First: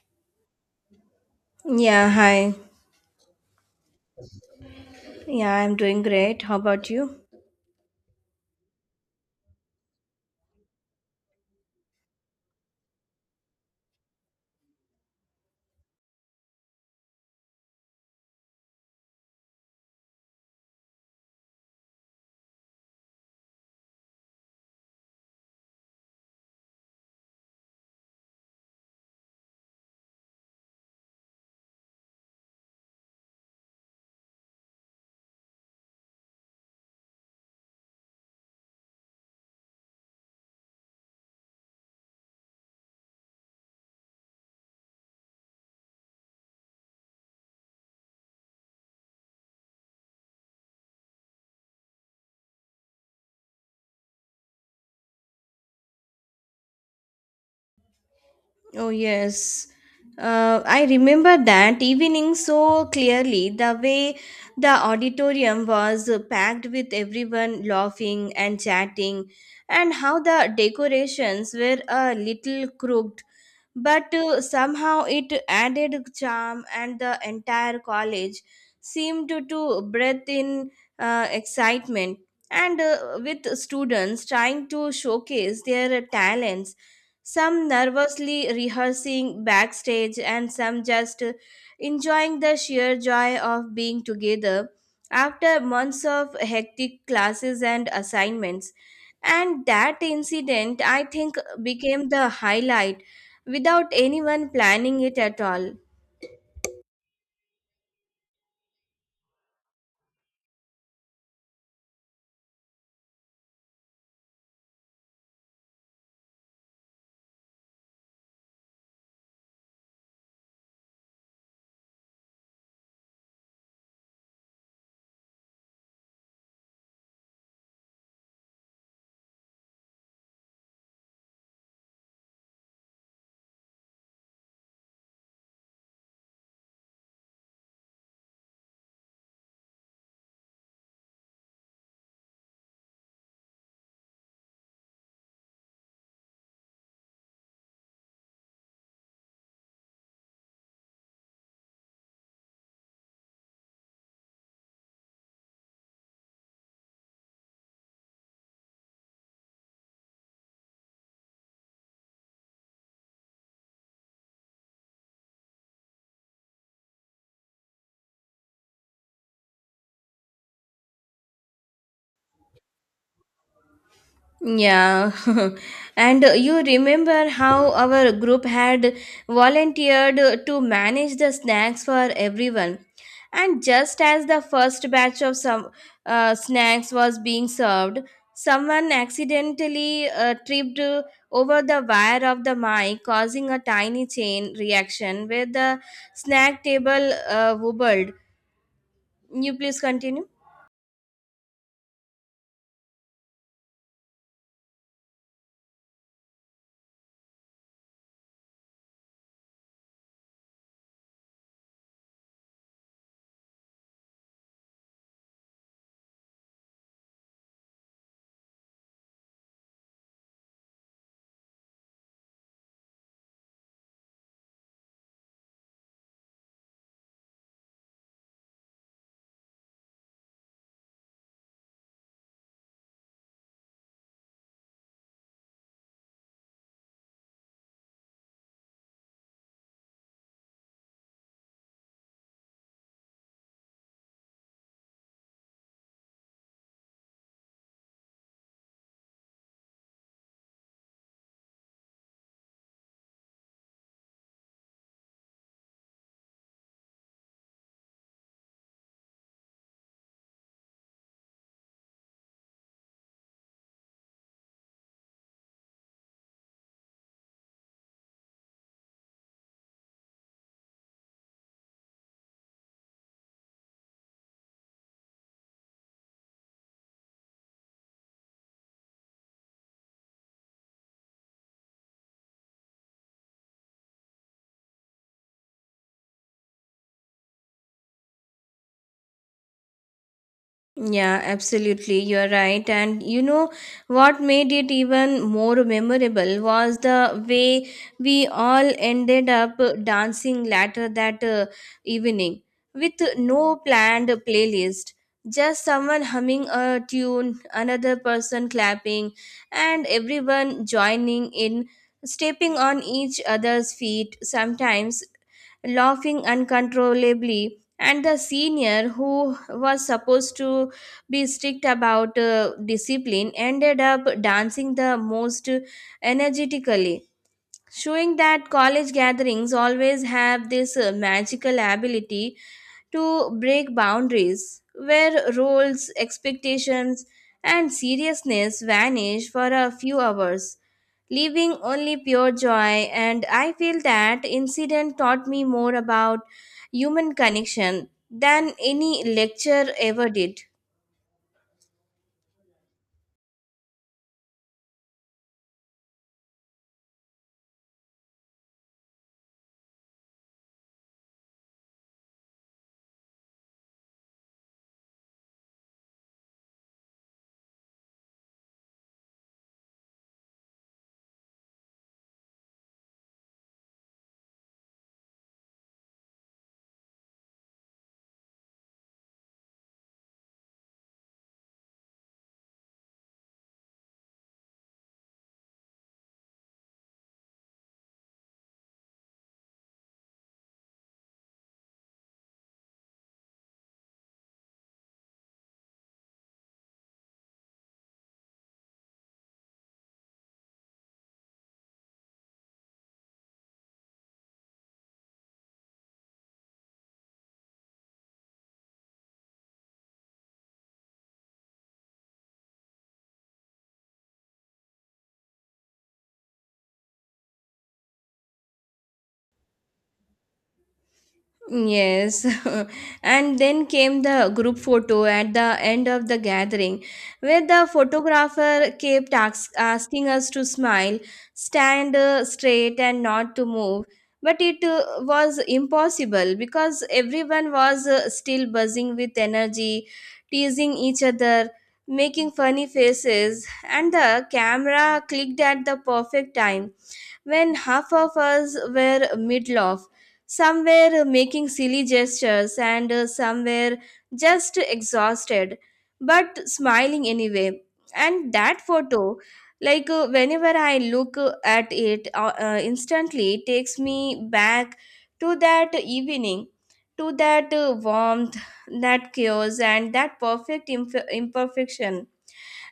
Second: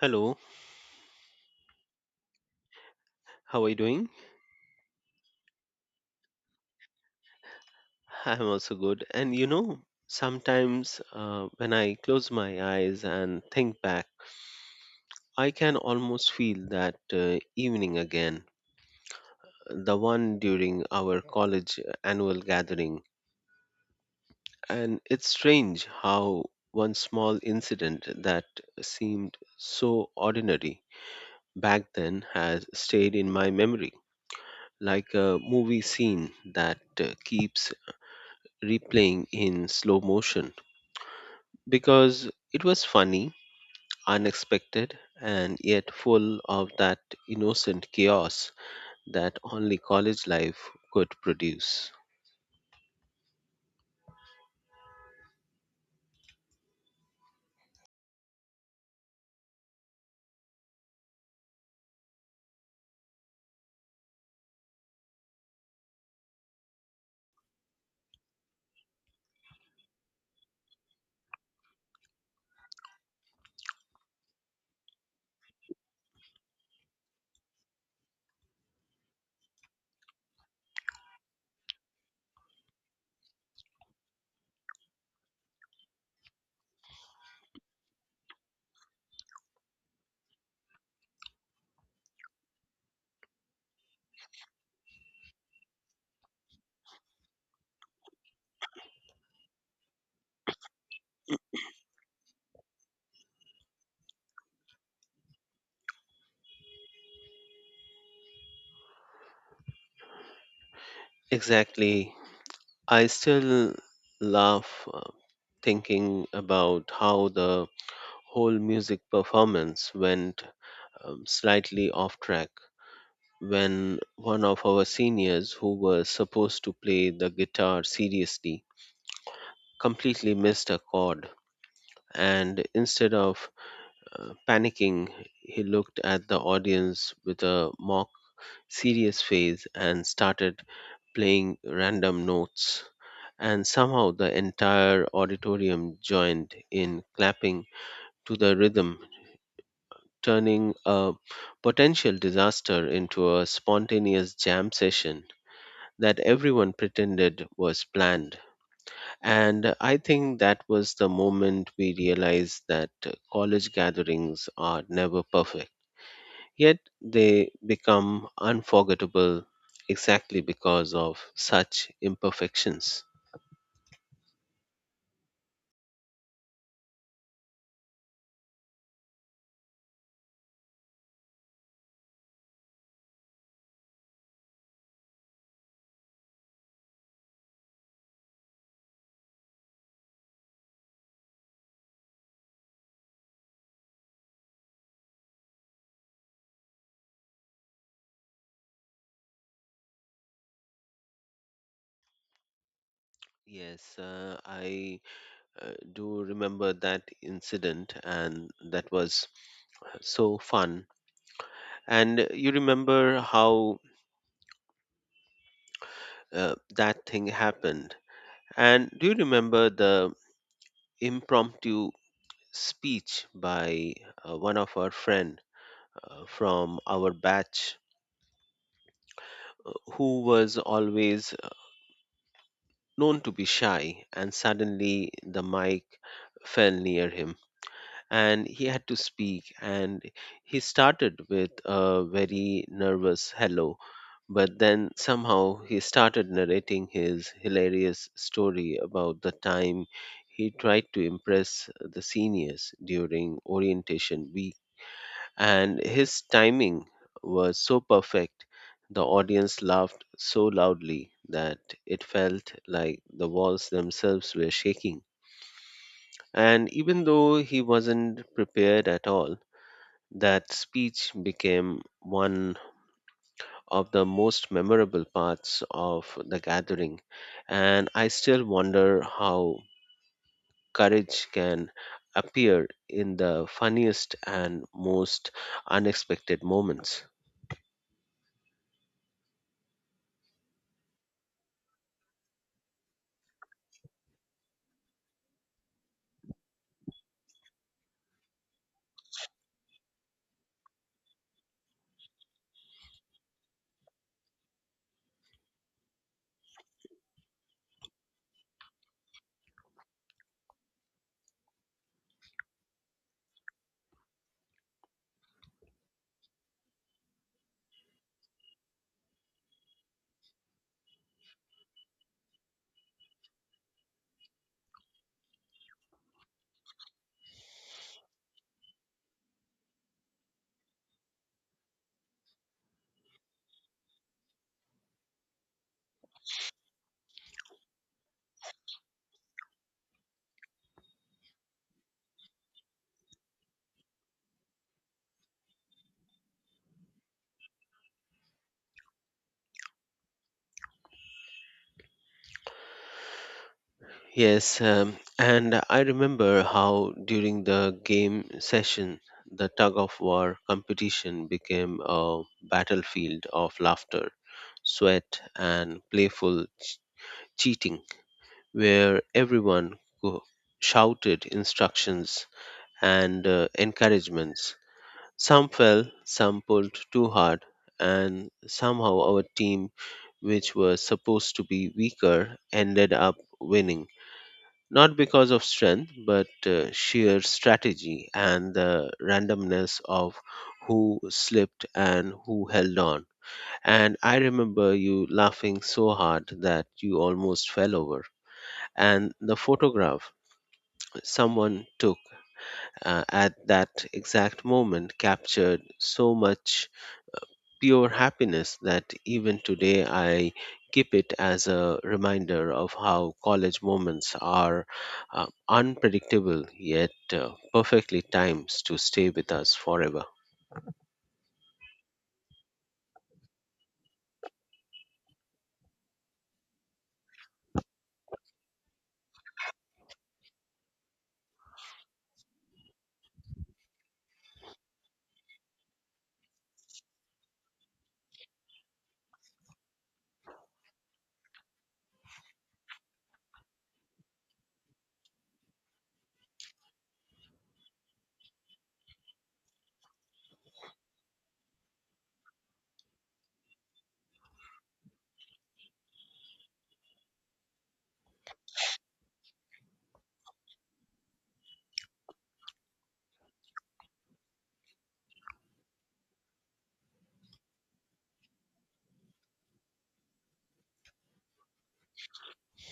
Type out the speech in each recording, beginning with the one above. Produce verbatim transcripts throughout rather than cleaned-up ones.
Hello, Yeah, hi. how are you doing? Yeah, I'm doing great. How about you? I'm also good. And you know, sometimes uh, when I close my eyes and think back, I can almost feel that uh, evening again, the one during our college uh, annual gathering. And it's strange how one small incident that seemed so ordinary back then has stayed in my memory, like a movie scene that uh, keeps replaying in slow motion. Because it was funny, unexpected, and yet full of that innocent chaos that only college life could produce. Oh, yes. Uh, I remember that evening so clearly. The way the auditorium was packed with everyone laughing and chatting, and how the decorations were a little crooked, but uh, somehow it added charm, and the entire college seemed to, to breathe in uh, excitement, and uh, with students trying to showcase their talents, some nervously rehearsing backstage and some just uh, enjoying the sheer joy of being together after months of hectic classes and assignments. And that incident, i think, became the highlight without anyone planning it at all. Exactly. I still laugh uh, thinking about how the whole music performance went um, slightly off track when one of our seniors who was supposed to play the guitar seriously completely missed a chord, and instead of Uh, panicking, he looked at the audience with a mock serious face and started playing random notes. And somehow the entire auditorium joined in clapping to the rhythm, turning a potential disaster into a spontaneous jam session that everyone pretended was planned. And I think that was the moment we realized that uh, college gatherings are never perfect. Yet they become unforgettable exactly because of such imperfections. Yeah, and uh, you remember how our group had volunteered uh, to manage the snacks for everyone. And just as the first batch of some uh, snacks was being served, someone accidentally uh, tripped uh, over the wire of the mic, causing a tiny chain reaction where the snack table uh, wobbled. You please continue. Yes, uh, I uh, do remember that incident, and that was so fun. And you remember how uh, that thing happened. And do you remember the impromptu speech by uh, one of our friend uh, from our batch uh, who was always uh, known to be shy, and suddenly the mic fell near him and he had to speak, and he started with a very nervous hello. But then somehow he started narrating his hilarious story about the time he tried to impress the seniors during orientation week. And his timing was so perfect, the audience laughed so loudly that it felt like the walls themselves were shaking. And even though he wasn't prepared at all, that speech became one of the most memorable parts of the gathering, and I still wonder how courage can appear in the funniest and most unexpected moments. Yeah, absolutely. You're right. And you know what made it even more memorable was the way we all ended up dancing later that uh, evening, with no planned playlist, just someone humming a tune, another person clapping, and everyone joining in, stepping on each other's feet, sometimes laughing uncontrollably. And the senior who was supposed to be strict about uh, discipline ended up dancing the most energetically, showing that college gatherings always have this uh, magical ability to break boundaries, where roles, expectations, and seriousness vanish for a few hours, leaving only pure joy. And i feel that incident taught me more about human connection than any lecture ever did. Yes, um, and I remember how during the game session, the tug of war competition became a battlefield of laughter, sweat, and playful cheating, where everyone go- shouted instructions and uh, encouragements. Some fell, some pulled too hard, and somehow our team, which was supposed to be weaker, ended up winning. Not because of strength, but uh, sheer strategy and the randomness of who slipped and who held on. And I remember you laughing so hard that you almost fell over. And the photograph someone took uh, at that exact moment captured so much pure happiness that even today I keep it as a reminder of how college moments are uh, unpredictable yet uh, perfectly timed to stay with us forever. Yes, and then came the group photo at the end of the gathering, where the photographer kept ask, asking us to smile, stand uh, straight, and not to move. But it uh, was impossible because everyone was uh, still buzzing with energy, teasing each other, making funny faces, and the camera clicked at the perfect time, when half of us were mid-laugh. Some were making silly gestures, and uh, some were just exhausted, but smiling anyway. And that photo, like uh, whenever I look uh, at it uh, uh, instantly, takes me back to that evening, to that uh, warmth, that chaos, and that perfect imp- imperfection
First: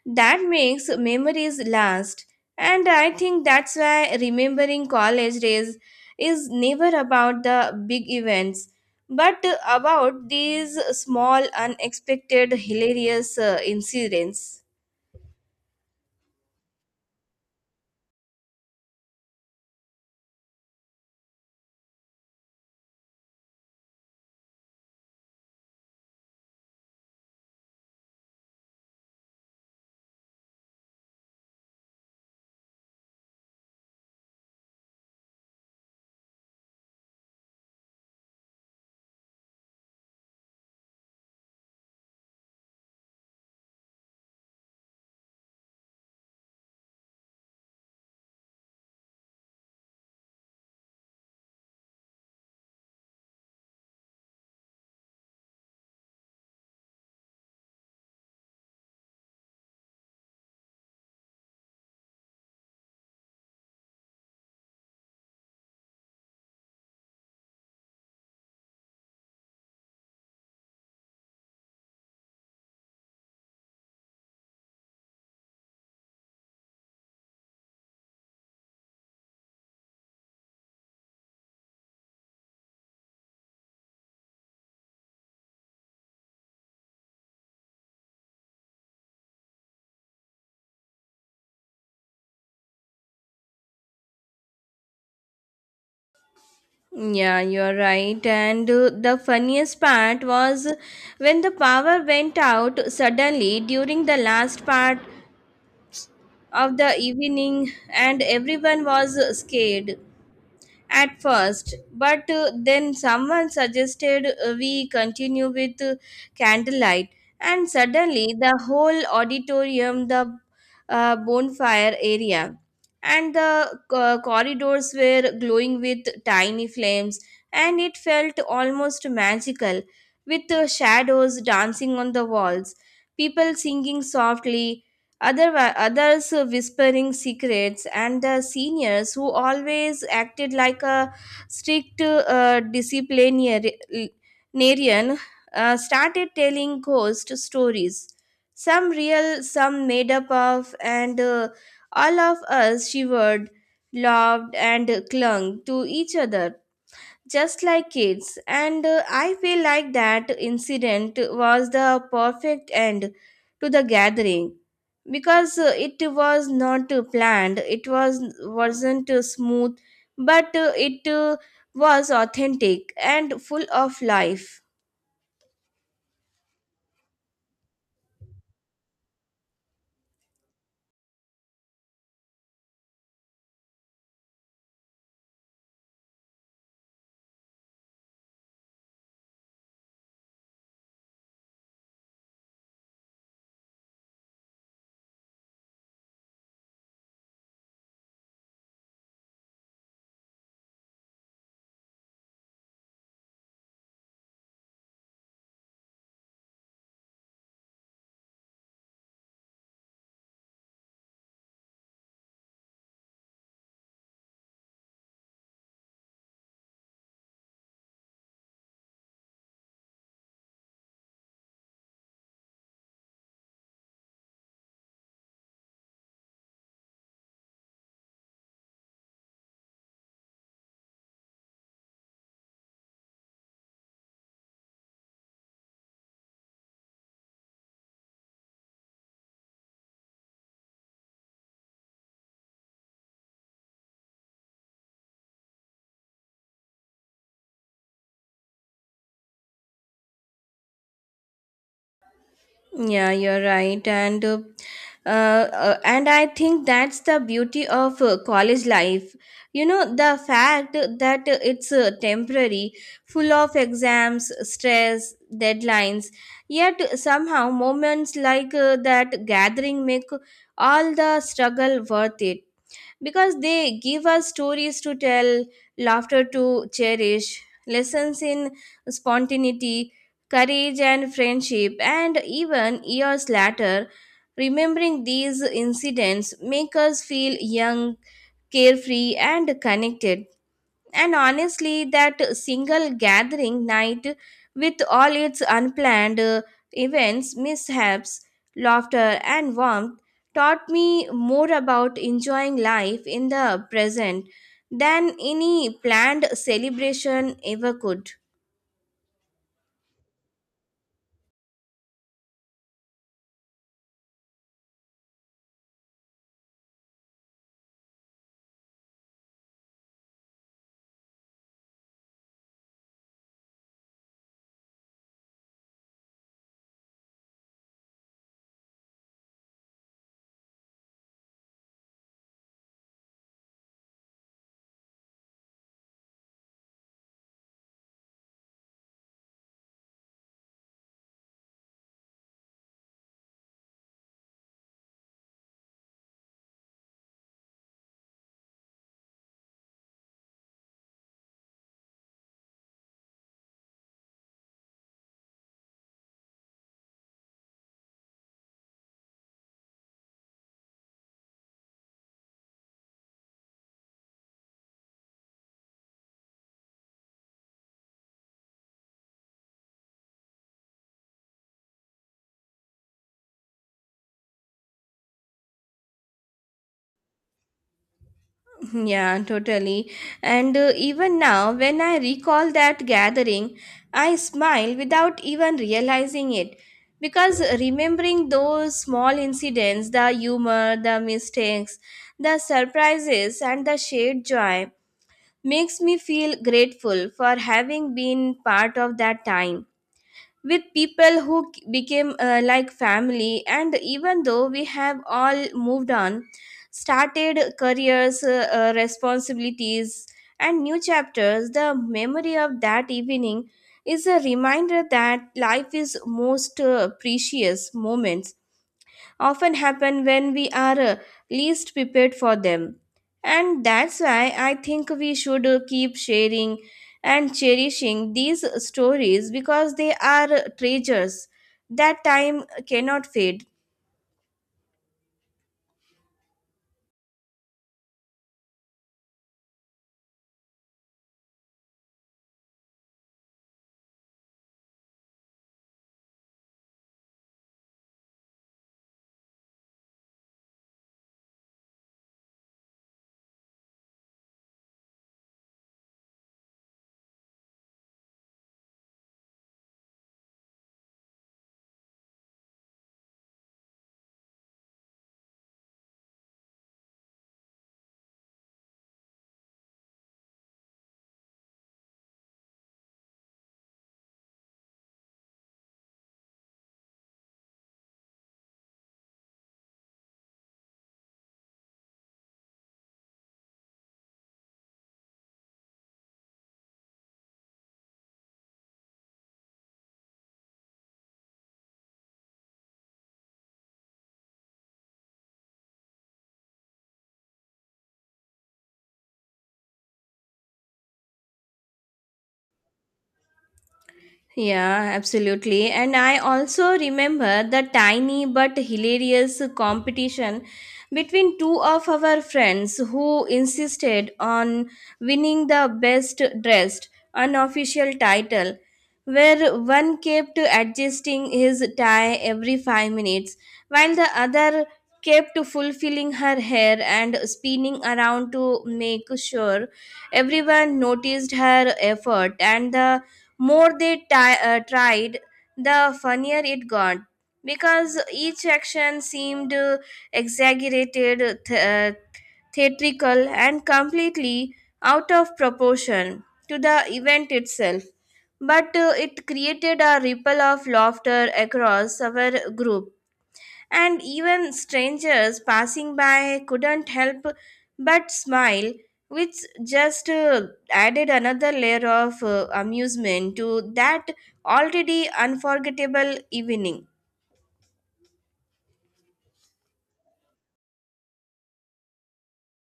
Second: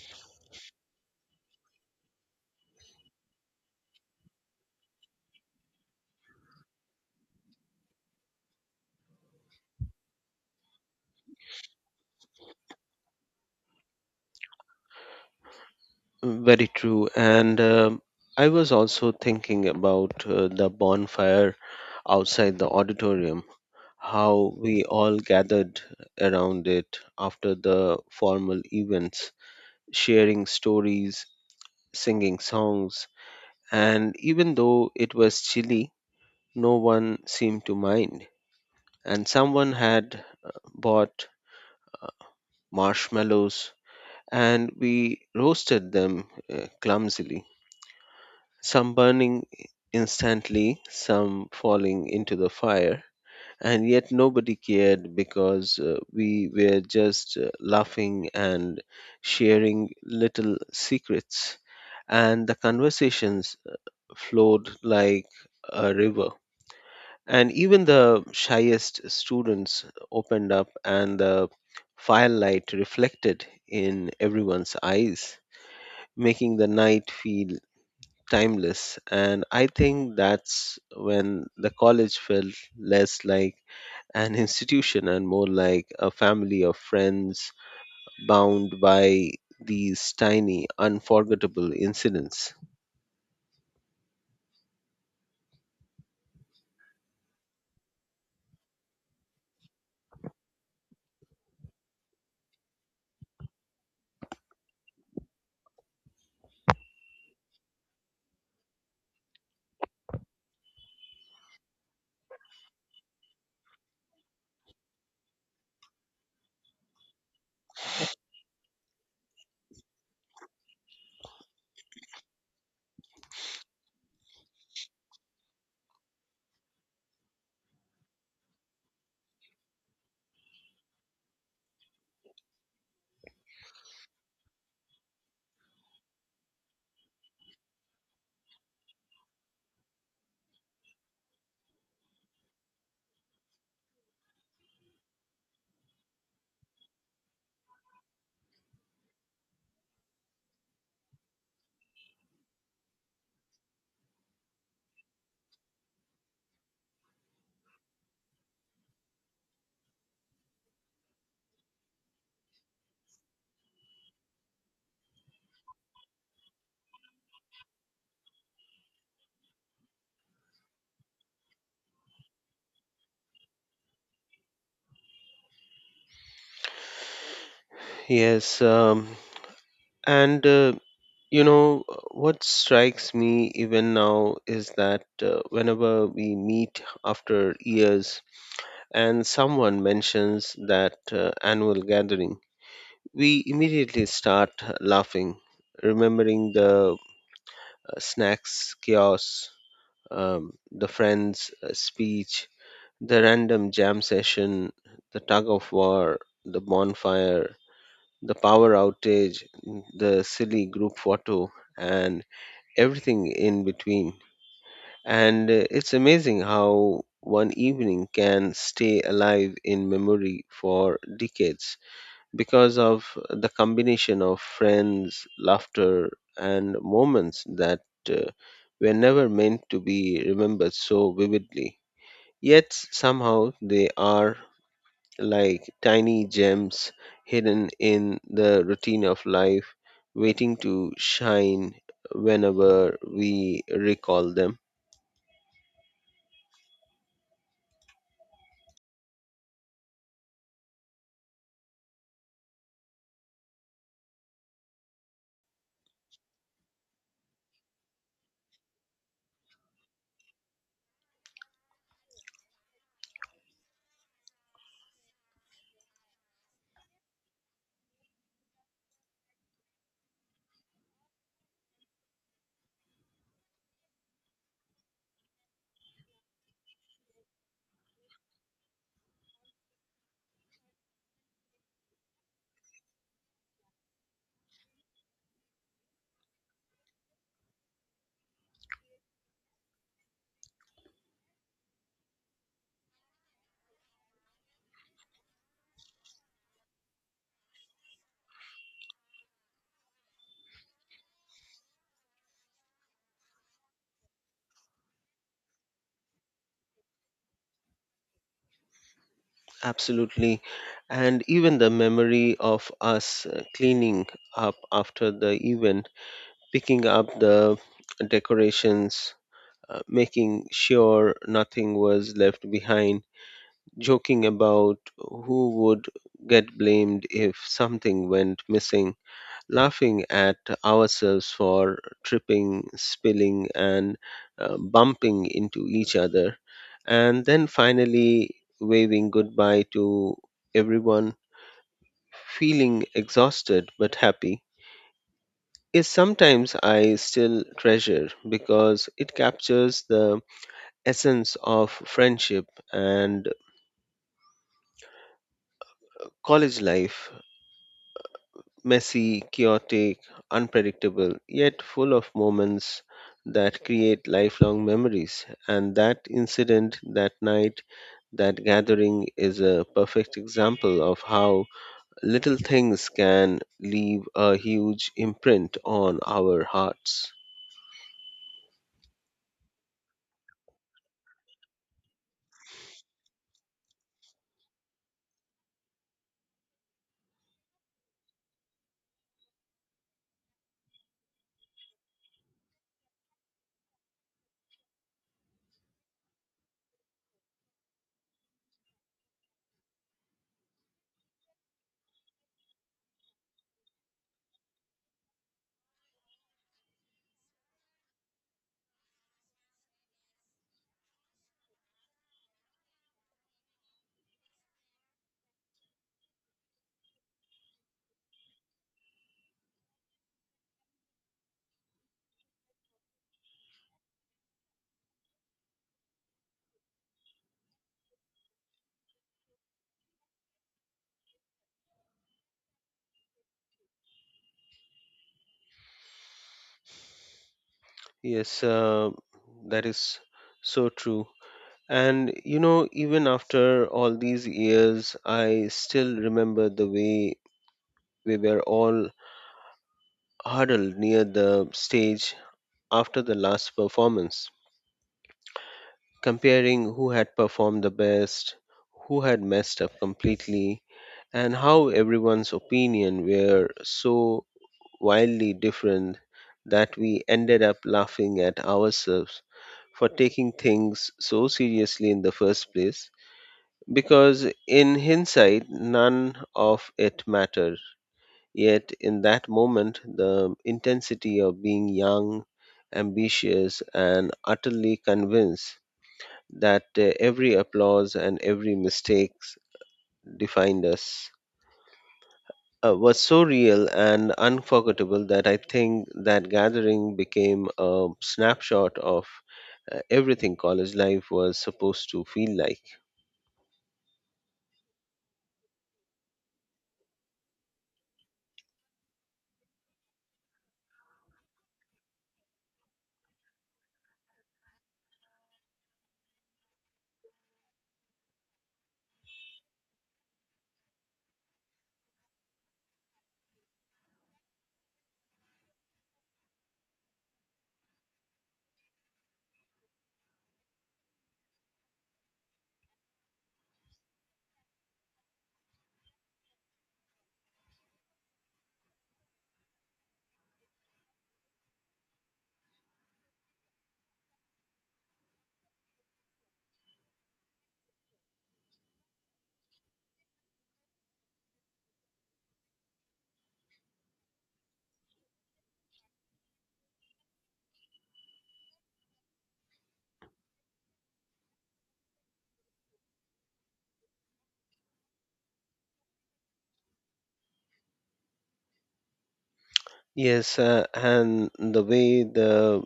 that makes memories last. And i think that's why remembering college days is never about the big events, but about these small, unexpected, hilarious uh, incidents. Very true. And um I was also thinking about uh, the bonfire outside the auditorium, how we all gathered around it after the formal events, sharing stories, singing songs, and even though it was chilly, no one seemed to mind. And someone had uh, bought marshmallows, and we roasted them uh, clumsily, some burning instantly, some falling into the fire, and yet nobody cared because uh, we were just uh, laughing and sharing little secrets, and the conversations flowed like a river, and even the shyest students opened up, and the firelight reflected in everyone's eyes, making the night feel timeless. And I think that's when the college felt less like an institution and more like a family of friends bound by these tiny, unforgettable incidents. Yeah you're right. And uh, the funniest part was when the power went out suddenly during the last part of the evening, and everyone was scared at first, but uh, then someone suggested uh, we continue with uh, candlelight, and suddenly the whole auditorium, the uh, bonfire area, and the uh, corridors were glowing with tiny flames, and it felt almost magical, with the shadows dancing on the walls, people singing softly, other, others whispering secrets, and the seniors, who always acted like a strict uh, disciplinarian, uh, started telling ghost stories. Some real, some made up of, and uh, all of us shivered, loved, and clung to each other just like kids. And uh, I feel like that incident was the perfect end to the gathering, because uh, it was not uh, planned, it was wasn't uh, smooth, but uh, it uh, was authentic and full of life. Yes, um, and uh, you know, what strikes me even now is that uh, whenever we meet after years and someone mentions that uh, annual gathering, we immediately start laughing, remembering the uh, snacks, chaos, um, the friend's uh, speech, the random jam session, the tug of war, the bonfire, the power outage, the silly group photo, and everything in between. And uh, it's amazing how one evening can stay alive in memory for decades because of the combination of friends, laughter, and moments that uh, were never meant to be remembered so vividly. Yet somehow they are like tiny gems hidden in the routine of life, waiting to shine whenever we recall them. Yeah, you're right, and uh, uh, uh, and I think that's the beauty of uh, college life. You know, the fact that it's uh, temporary, full of exams, stress, deadlines. Yet somehow, moments like uh, that gathering make all the struggle worth it, because they give us stories to tell, laughter to cherish, lessons in spontaneity, courage, and friendship. And even years later, remembering these incidents make us feel young, carefree, and connected. And honestly, that single gathering night, with all its unplanned uh, events, mishaps, laughter, and warmth, taught me more about enjoying life in the present than any planned celebration ever could. Absolutely. And even the memory of us uh, cleaning up after the event, picking up the decorations, uh, making sure nothing was left behind, joking about who would get blamed if something went missing, laughing at ourselves for tripping, spilling, and uh, bumping into each other, and then finally waving goodbye to everyone, feeling exhausted but happy, is sometimes I still treasure because it captures the essence of friendship and college life: messy, chaotic, unpredictable, yet full of moments that create lifelong memories. And that incident, that night, that gathering is a perfect example of how little things can leave a huge imprint on our hearts. Yeah, totally. And uh, even now, when I recall that gathering, I smile without even realizing it, because remembering those small incidents, the humor, the mistakes, the surprises, and the shared joy makes me feel grateful for having been part of that time with people who k- became uh, like family. And even though we have all moved on, started careers, uh, uh, responsibilities, and new chapters, the memory of that evening is a reminder that life is most uh, precious moments often happen when we are uh, least prepared for them. And that's why I think we should uh, keep sharing and cherishing these stories, because they are treasures that time cannot fade. Yes, uh, that is so true. And you know, even after all these years, I still remember the way we were all huddled near the stage after the last performance, comparing who had performed the best, who had messed up completely, and how everyone's opinion were so wildly different that we ended up laughing at ourselves for taking things so seriously in the first place, because in hindsight none of it mattered. Yet, in that moment, the intensity of being young, ambitious, and utterly convinced that uh, every applause and every mistake defined us uh, was so real and unforgettable that I think that gathering became a snapshot of uh, everything college life was supposed to feel like. Yeah, absolutely. And I also remember the tiny but hilarious competition between two of our friends who insisted on winning the best dressed unofficial title, where one kept adjusting his tie every five minutes, while the other kept fulfilling her hair and spinning around to make sure everyone noticed her effort. And the more they ti- uh, tried, the funnier it got, because each action seemed uh, exaggerated, th- uh, theatrical, and completely out of proportion to the event itself. But uh, it created a ripple of laughter across our group, and even strangers passing by couldn't help but smile, which just uh, added another layer of uh, amusement to that already unforgettable evening. Yes, uh, and the way the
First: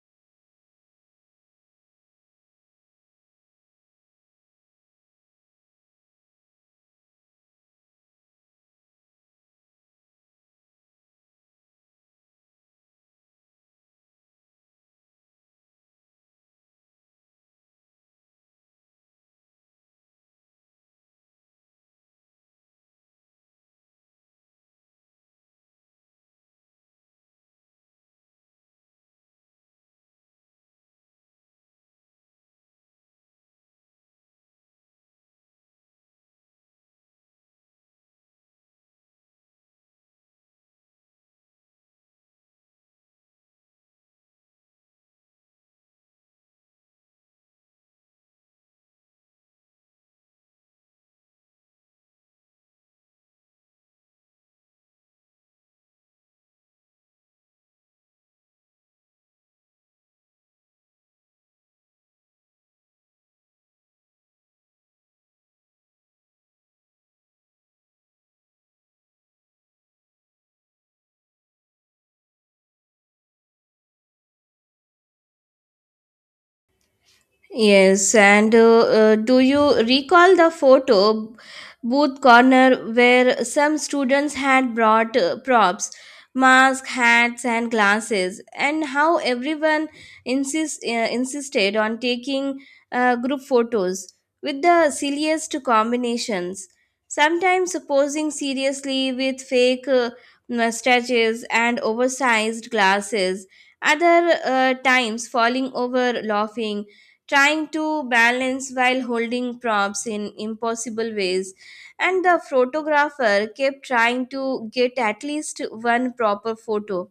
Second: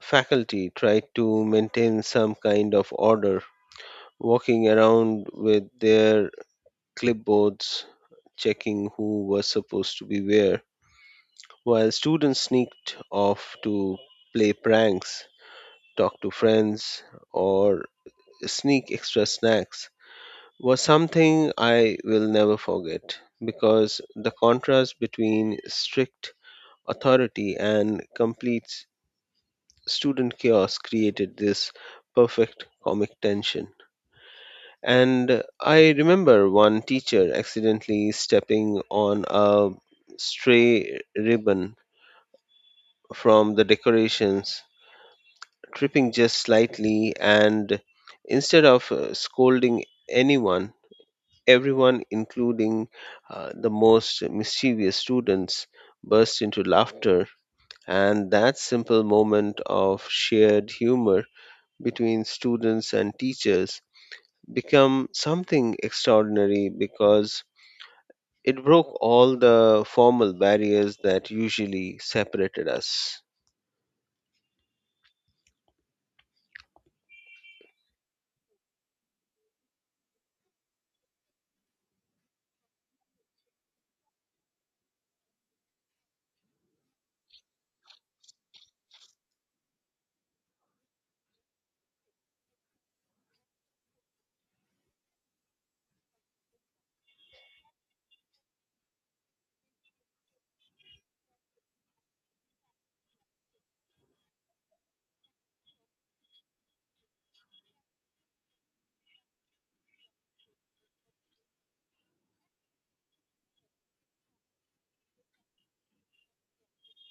faculty tried to maintain some kind of order, walking around with their clipboards, checking who was supposed to be where, while students sneaked off to play pranks, talk to friends, or sneak extra snacks, was something I will never forget, because the contrast between strict authority and complete student chaos created this perfect comic tension. And I remember one teacher accidentally stepping on a stray ribbon from the decorations, tripping just slightly, and instead of uh, scolding anyone, everyone, including uh, the most mischievous students, burst into laughter. And that simple moment of shared humor between students and teachers become something extraordinary because it broke all the formal barriers that usually separated us. Yes, and uh, uh, do you recall the photo booth corner, where some students had brought uh, props, masks, hats, and glasses, and how everyone insist, uh, insisted on taking uh, group photos with the silliest combinations, sometimes posing seriously with fake uh, mustaches and oversized glasses, other uh, times falling over laughing, trying to balance while holding props in impossible ways? And the photographer kept trying to get at least one proper photo,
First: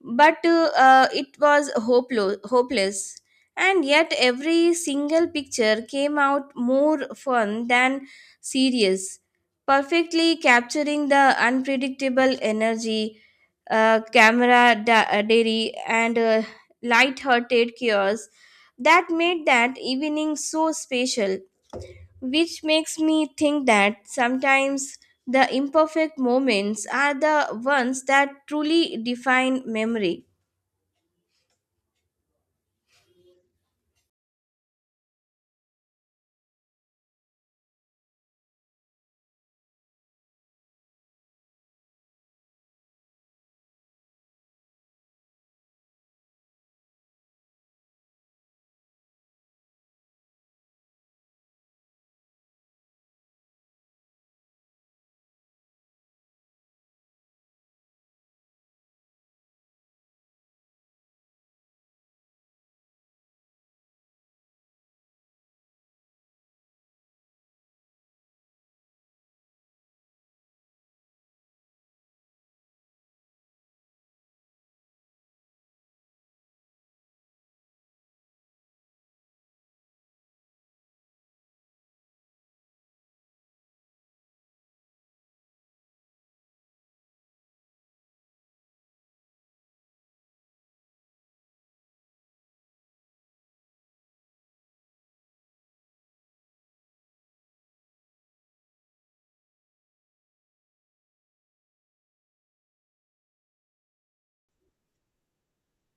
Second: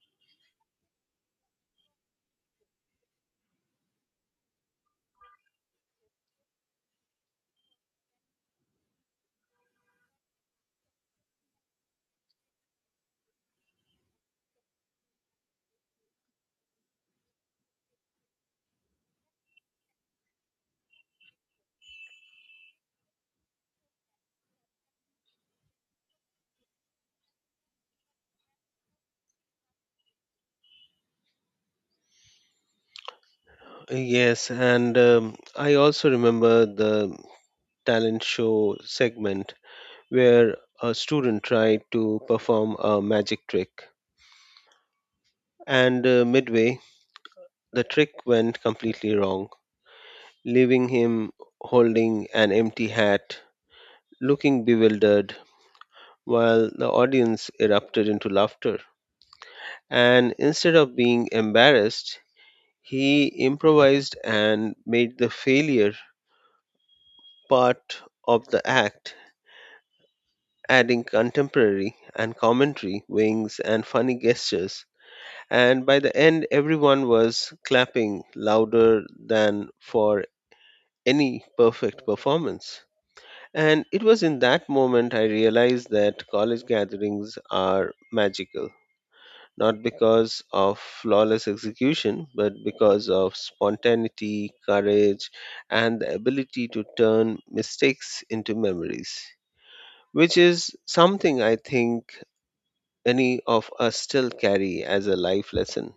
but uh, uh, it was hopeless hopeless, and yet every single picture came out more fun than serious, perfectly capturing the unpredictable energy, uh, camera da- uh, dairy, and uh, light-hearted chaos that made that evening so special, which makes me think that sometimes the imperfect moments are the ones that truly define memory. Yes, and um, I also remember the talent show segment where a student tried to perform a magic trick, and uh, midway, the trick went completely wrong, leaving him holding an empty hat, looking bewildered, while the audience erupted into laughter. And instead of being embarrassed, he improvised and made the failure part of the act, adding contemporary and commentary, wings, and funny gestures. And by the end, everyone was clapping louder than for any perfect performance. And it was in that moment I realized that college gatherings are magical, not because of flawless execution, but because of spontaneity, courage, and the ability to turn mistakes into memories, which is something I think any of us still carry as a life lesson.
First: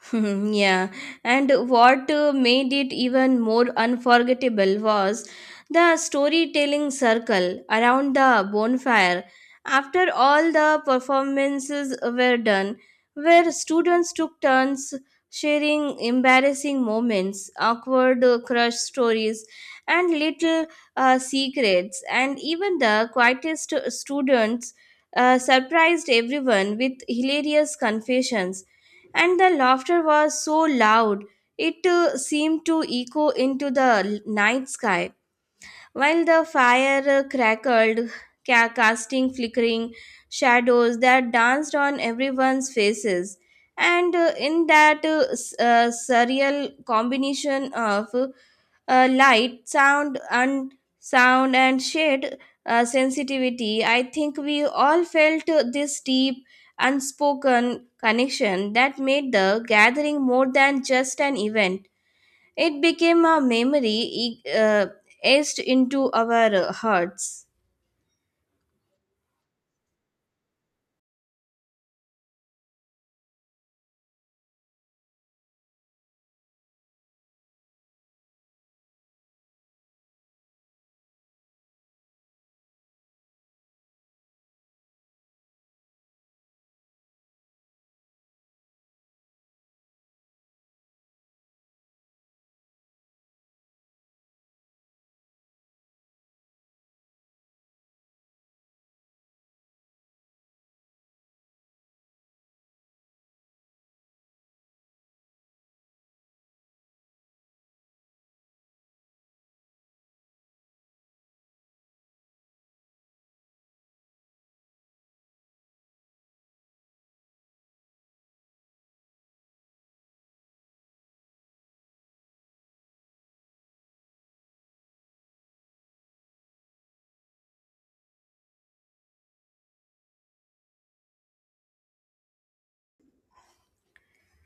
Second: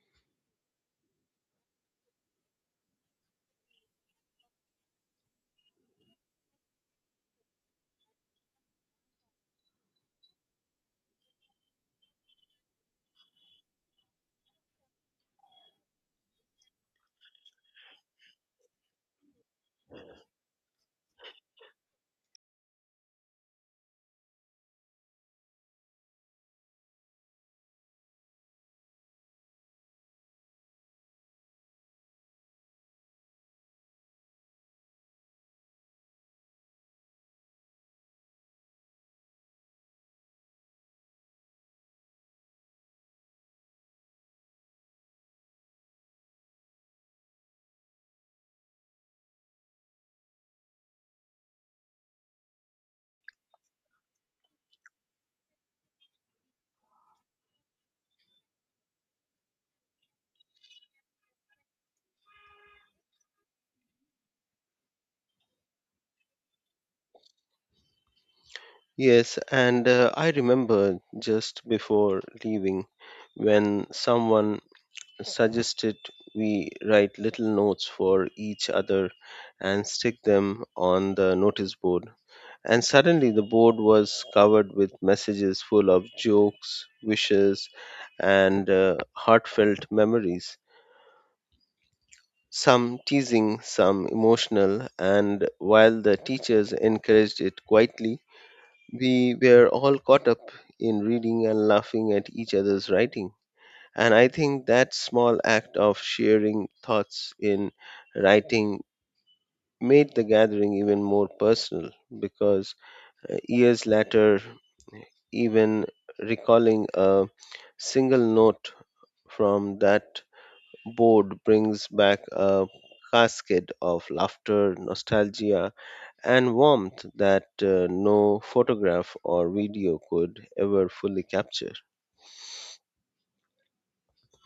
yeah, and what uh, made it even more unforgettable was the storytelling circle around the bonfire, after all the performances were done, where students took turns sharing embarrassing moments, awkward uh, crush stories, and little uh, secrets, and even the quietest students uh, surprised everyone with hilarious confessions. And the laughter was so loud, it uh, seemed to echo into the l- night sky, while the fire crackled, ca- casting flickering shadows that danced on everyone's faces. And uh, in that uh, s- uh, surreal combination of uh, light, sound, and sound and shade uh, sensitivity, I think we all felt uh, this deep, unspoken connection that made the gathering more than just an event. It became a memory e- uh, etched into our uh, hearts. Yes, and uh, I remember just before leaving when someone suggested we write little notes for each other and stick them on the notice board. And suddenly the board was covered with messages full of jokes, wishes, and uh, heartfelt memories. Some teasing, some emotional, and while the teachers encouraged it quietly, we were all caught up in reading and laughing at each other's writing. And I think that small act of sharing thoughts in writing made the gathering even more personal, because uh, years later, even recalling a single note from that board brings back a cascade of laughter, nostalgia, and warmth that uh, no photograph or video could ever fully capture.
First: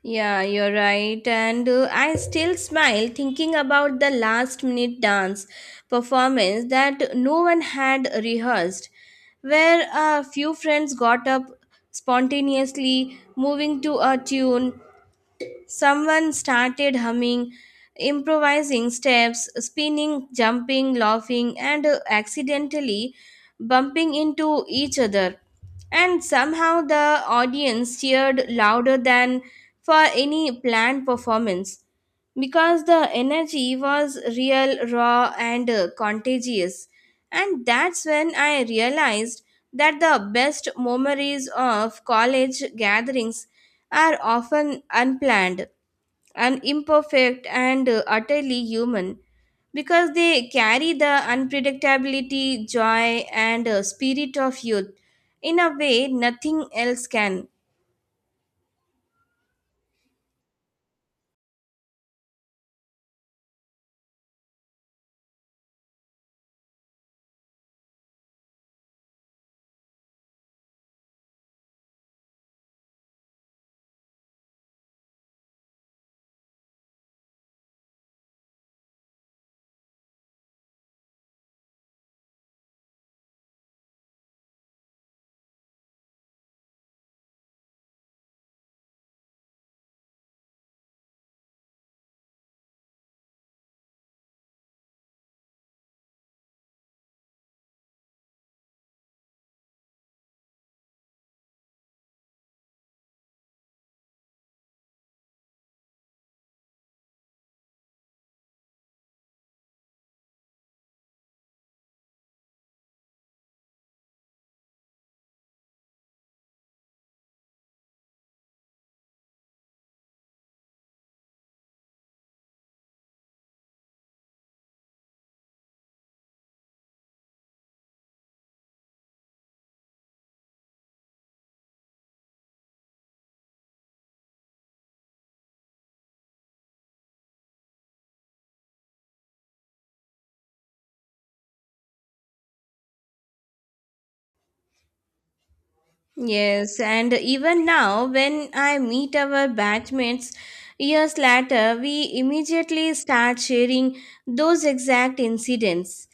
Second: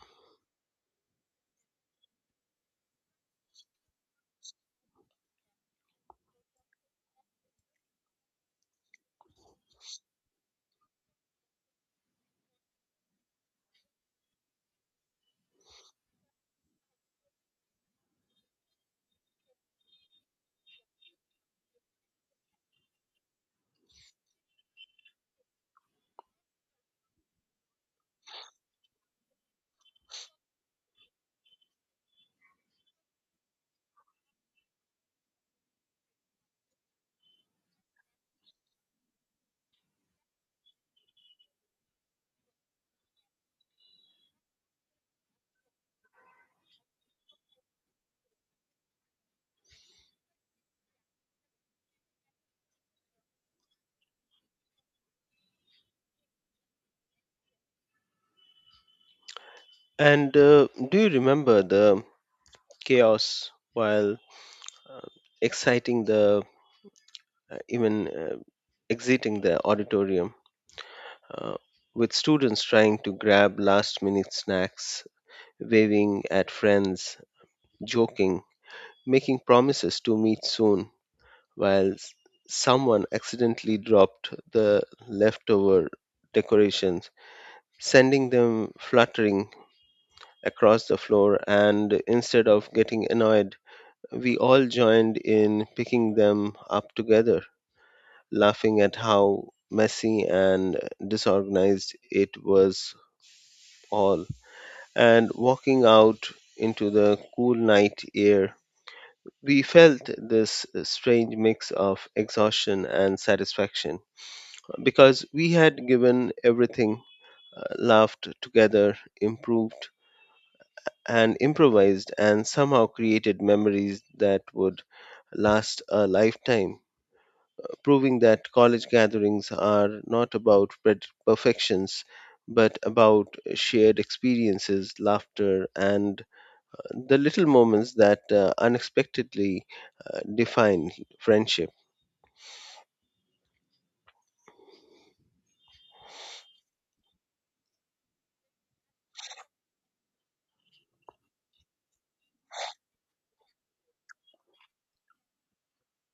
Yeah, you're right. And uh, I still smile thinking about the last minute dance performance that no one had rehearsed, where a few friends got up spontaneously, moving to a tune someone started humming, improvising steps, spinning, jumping, laughing, and uh, accidentally bumping into each other. And somehow the audience cheered louder than for any planned performance, because the energy was real, raw, and uh, contagious. And that's when I realized that the best memories of college gatherings are often unplanned, and imperfect, and uh, utterly human, because they carry the unpredictability, joy, and uh, spirit of youth in a way nothing else can. And uh, do you remember the chaos while uh, exciting the uh, even uh, exiting the auditorium uh, with students trying to grab last minute snacks, waving at friends, joking, making promises to meet soon, while s- someone accidentally dropped the leftover decorations, sending them fluttering across the floor, and instead of getting annoyed, we all joined in picking them up together, laughing at how messy and disorganized it was all, and walking out into the cool night air. We felt this strange mix of exhaustion and satisfaction because we had given everything, uh, laughed together, improved, and improvised, and somehow created memories that would last a lifetime, proving that college gatherings are not about per- perfections but about shared experiences, laughter, and the little moments that uh, unexpectedly uh, define friendship. Yes, and even now, when I meet our batchmates years later, we immediately start sharing those exact incidents:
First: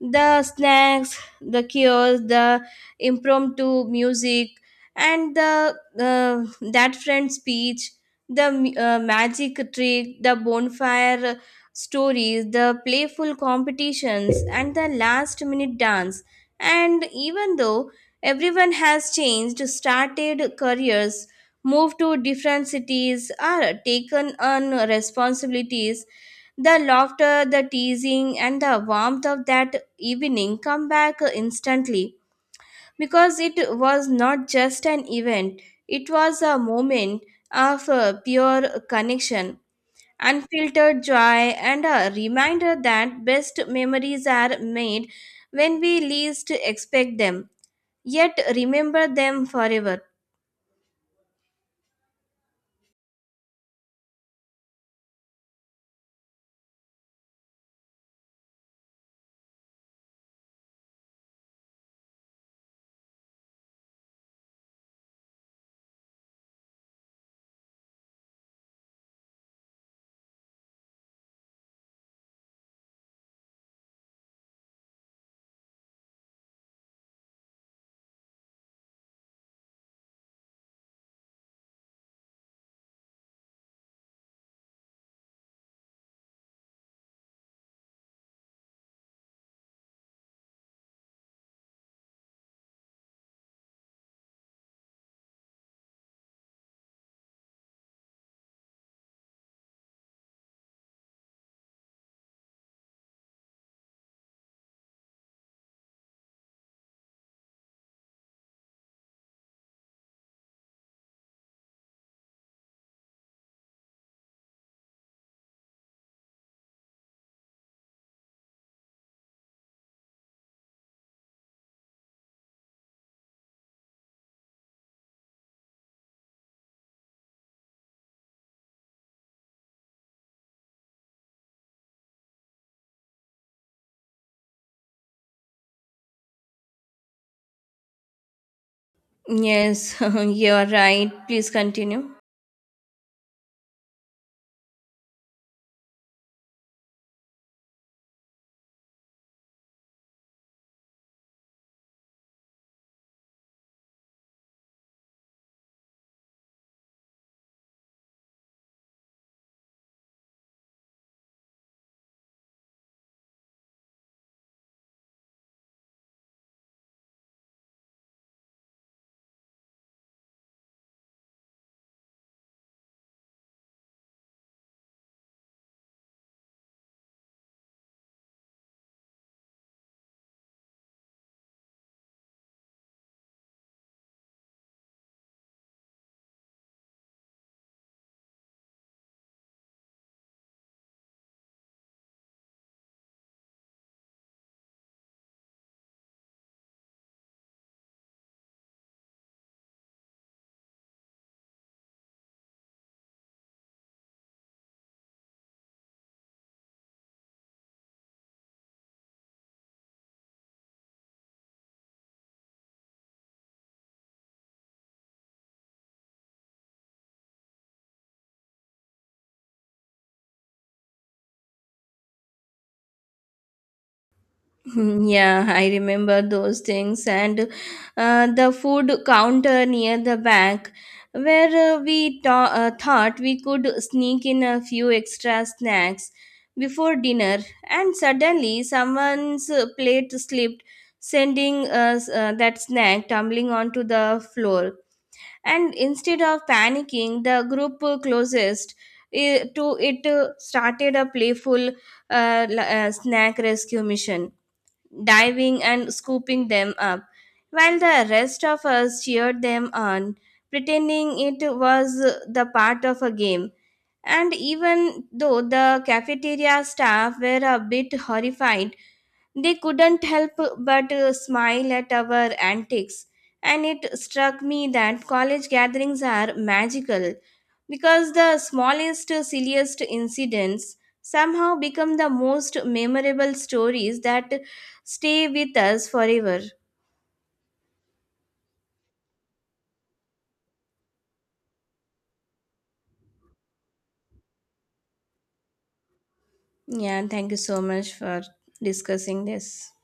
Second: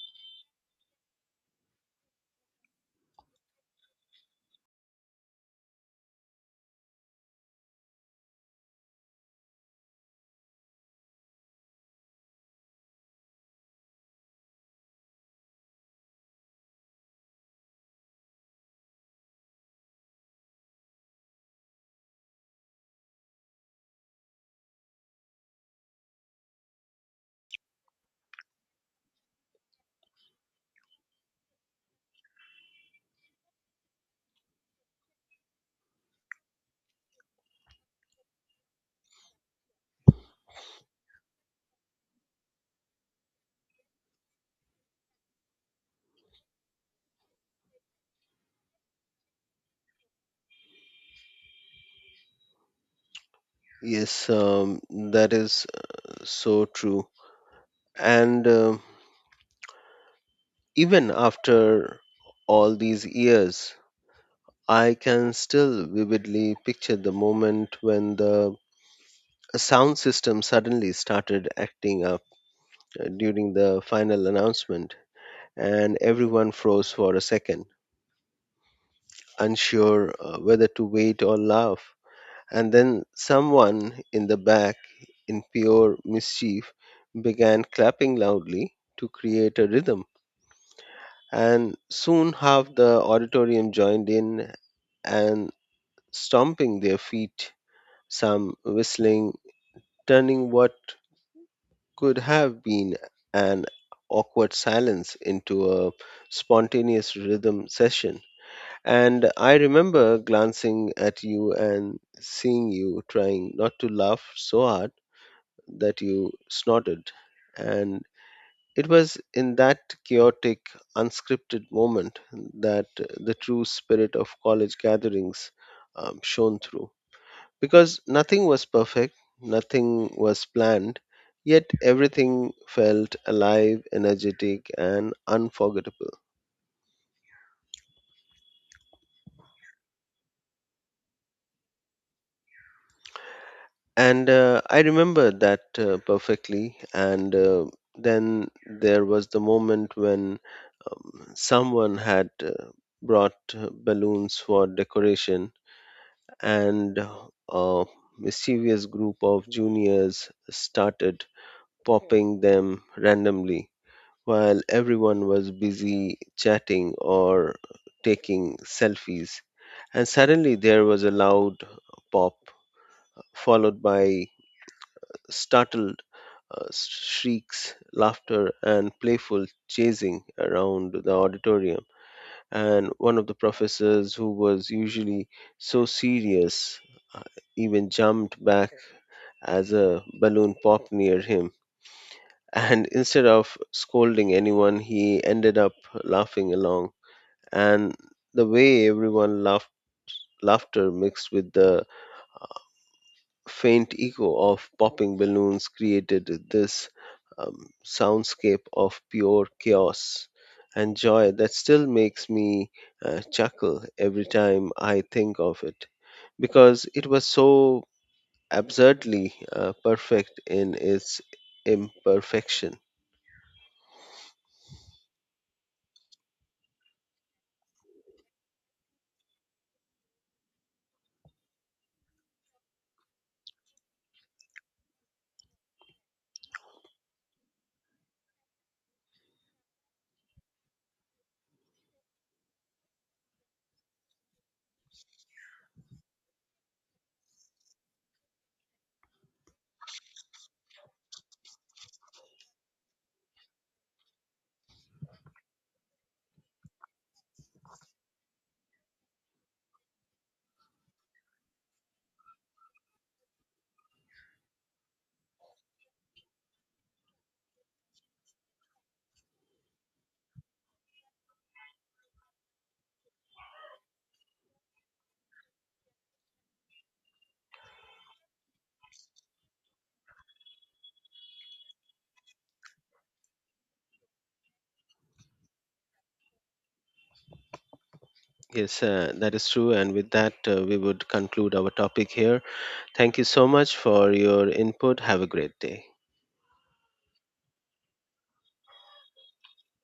the snacks, the cures, the impromptu music, and the uh, that friend speech, the mu- uh, magic trick, the bonfire stories, the playful competitions, and the last minute dance. And even though Everyone has changed, started careers, moved to different cities, or taken on responsibilities, the laughter, the teasing, and the warmth of that evening come back instantly, because it was not just an event, it was a moment of uh, pure connection, unfiltered joy, and a reminder that best memories are made when we least expect them, yet remember them forever. Yes, um, that is so true. And uh, even after all these years, I can still vividly picture the moment when the sound system suddenly started acting out uh, during the final announcement, and everyone froze for a second, unsure uh, whether to wait or laugh. And then someone in the back, in pure mischief, began clapping loudly to create a rhythm. And soon half the auditorium joined in and stomping their feet, some whistling, turning what could have been an awkward silence into a spontaneous rhythm session. And I remember glancing at you and seeing you trying not to laugh so hard that you snorted. And it was in that chaotic, unscripted moment that the true spirit of college gatherings um, shone through, because nothing was perfect, nothing was planned, yet everything felt alive, energetic, and unforgettable. Yes, you're right. Please continue. And uh, I remember that uh, perfectly. And uh, then there was the moment when um, someone had uh, brought uh, balloons for decoration, and uh, a mischievous group of juniors started popping them randomly while everyone was busy chatting or taking selfies. And suddenly there was a loud pop, followed by startled uh, shrieks, laughter, and playful chasing around the auditorium. And one of the professors, who was usually so serious, uh, even jumped back as a balloon popped near him. And instead of scolding anyone, he ended up laughing along, and the way everyone laughed laughter mixed with the faint echo of popping balloons created this um, soundscape of pure chaos and joy that still makes me uh, chuckle every time I think of it, because it was so absurdly uh, perfect in its imperfection. Hmm, Yeah, I remember those things. And uh, the food counter near the back, where uh, we ta- uh, thought we could sneak in a few extra snacks before dinner, and suddenly someone's uh, plate slipped, sending us uh, that snack tumbling onto the floor. And instead of panicking, the group closest eh, to it uh, started a playful uh, l- uh, snack rescue mission, diving and scooping them up while the rest of us cheered them on, pretending it was uh, the part of a game. And even though the cafeteria staff were a bit horrified, they couldn't help but uh, smile at our antics. And it struck me that college gatherings are magical, because the smallest, silliest incidents somehow become the most memorable stories that stay with us forever. Yes, uh, that is true, and with that uh, we would conclude our topic here. Thank you so much for your input. Have a great day. Yeah, thank you so much for discussing this.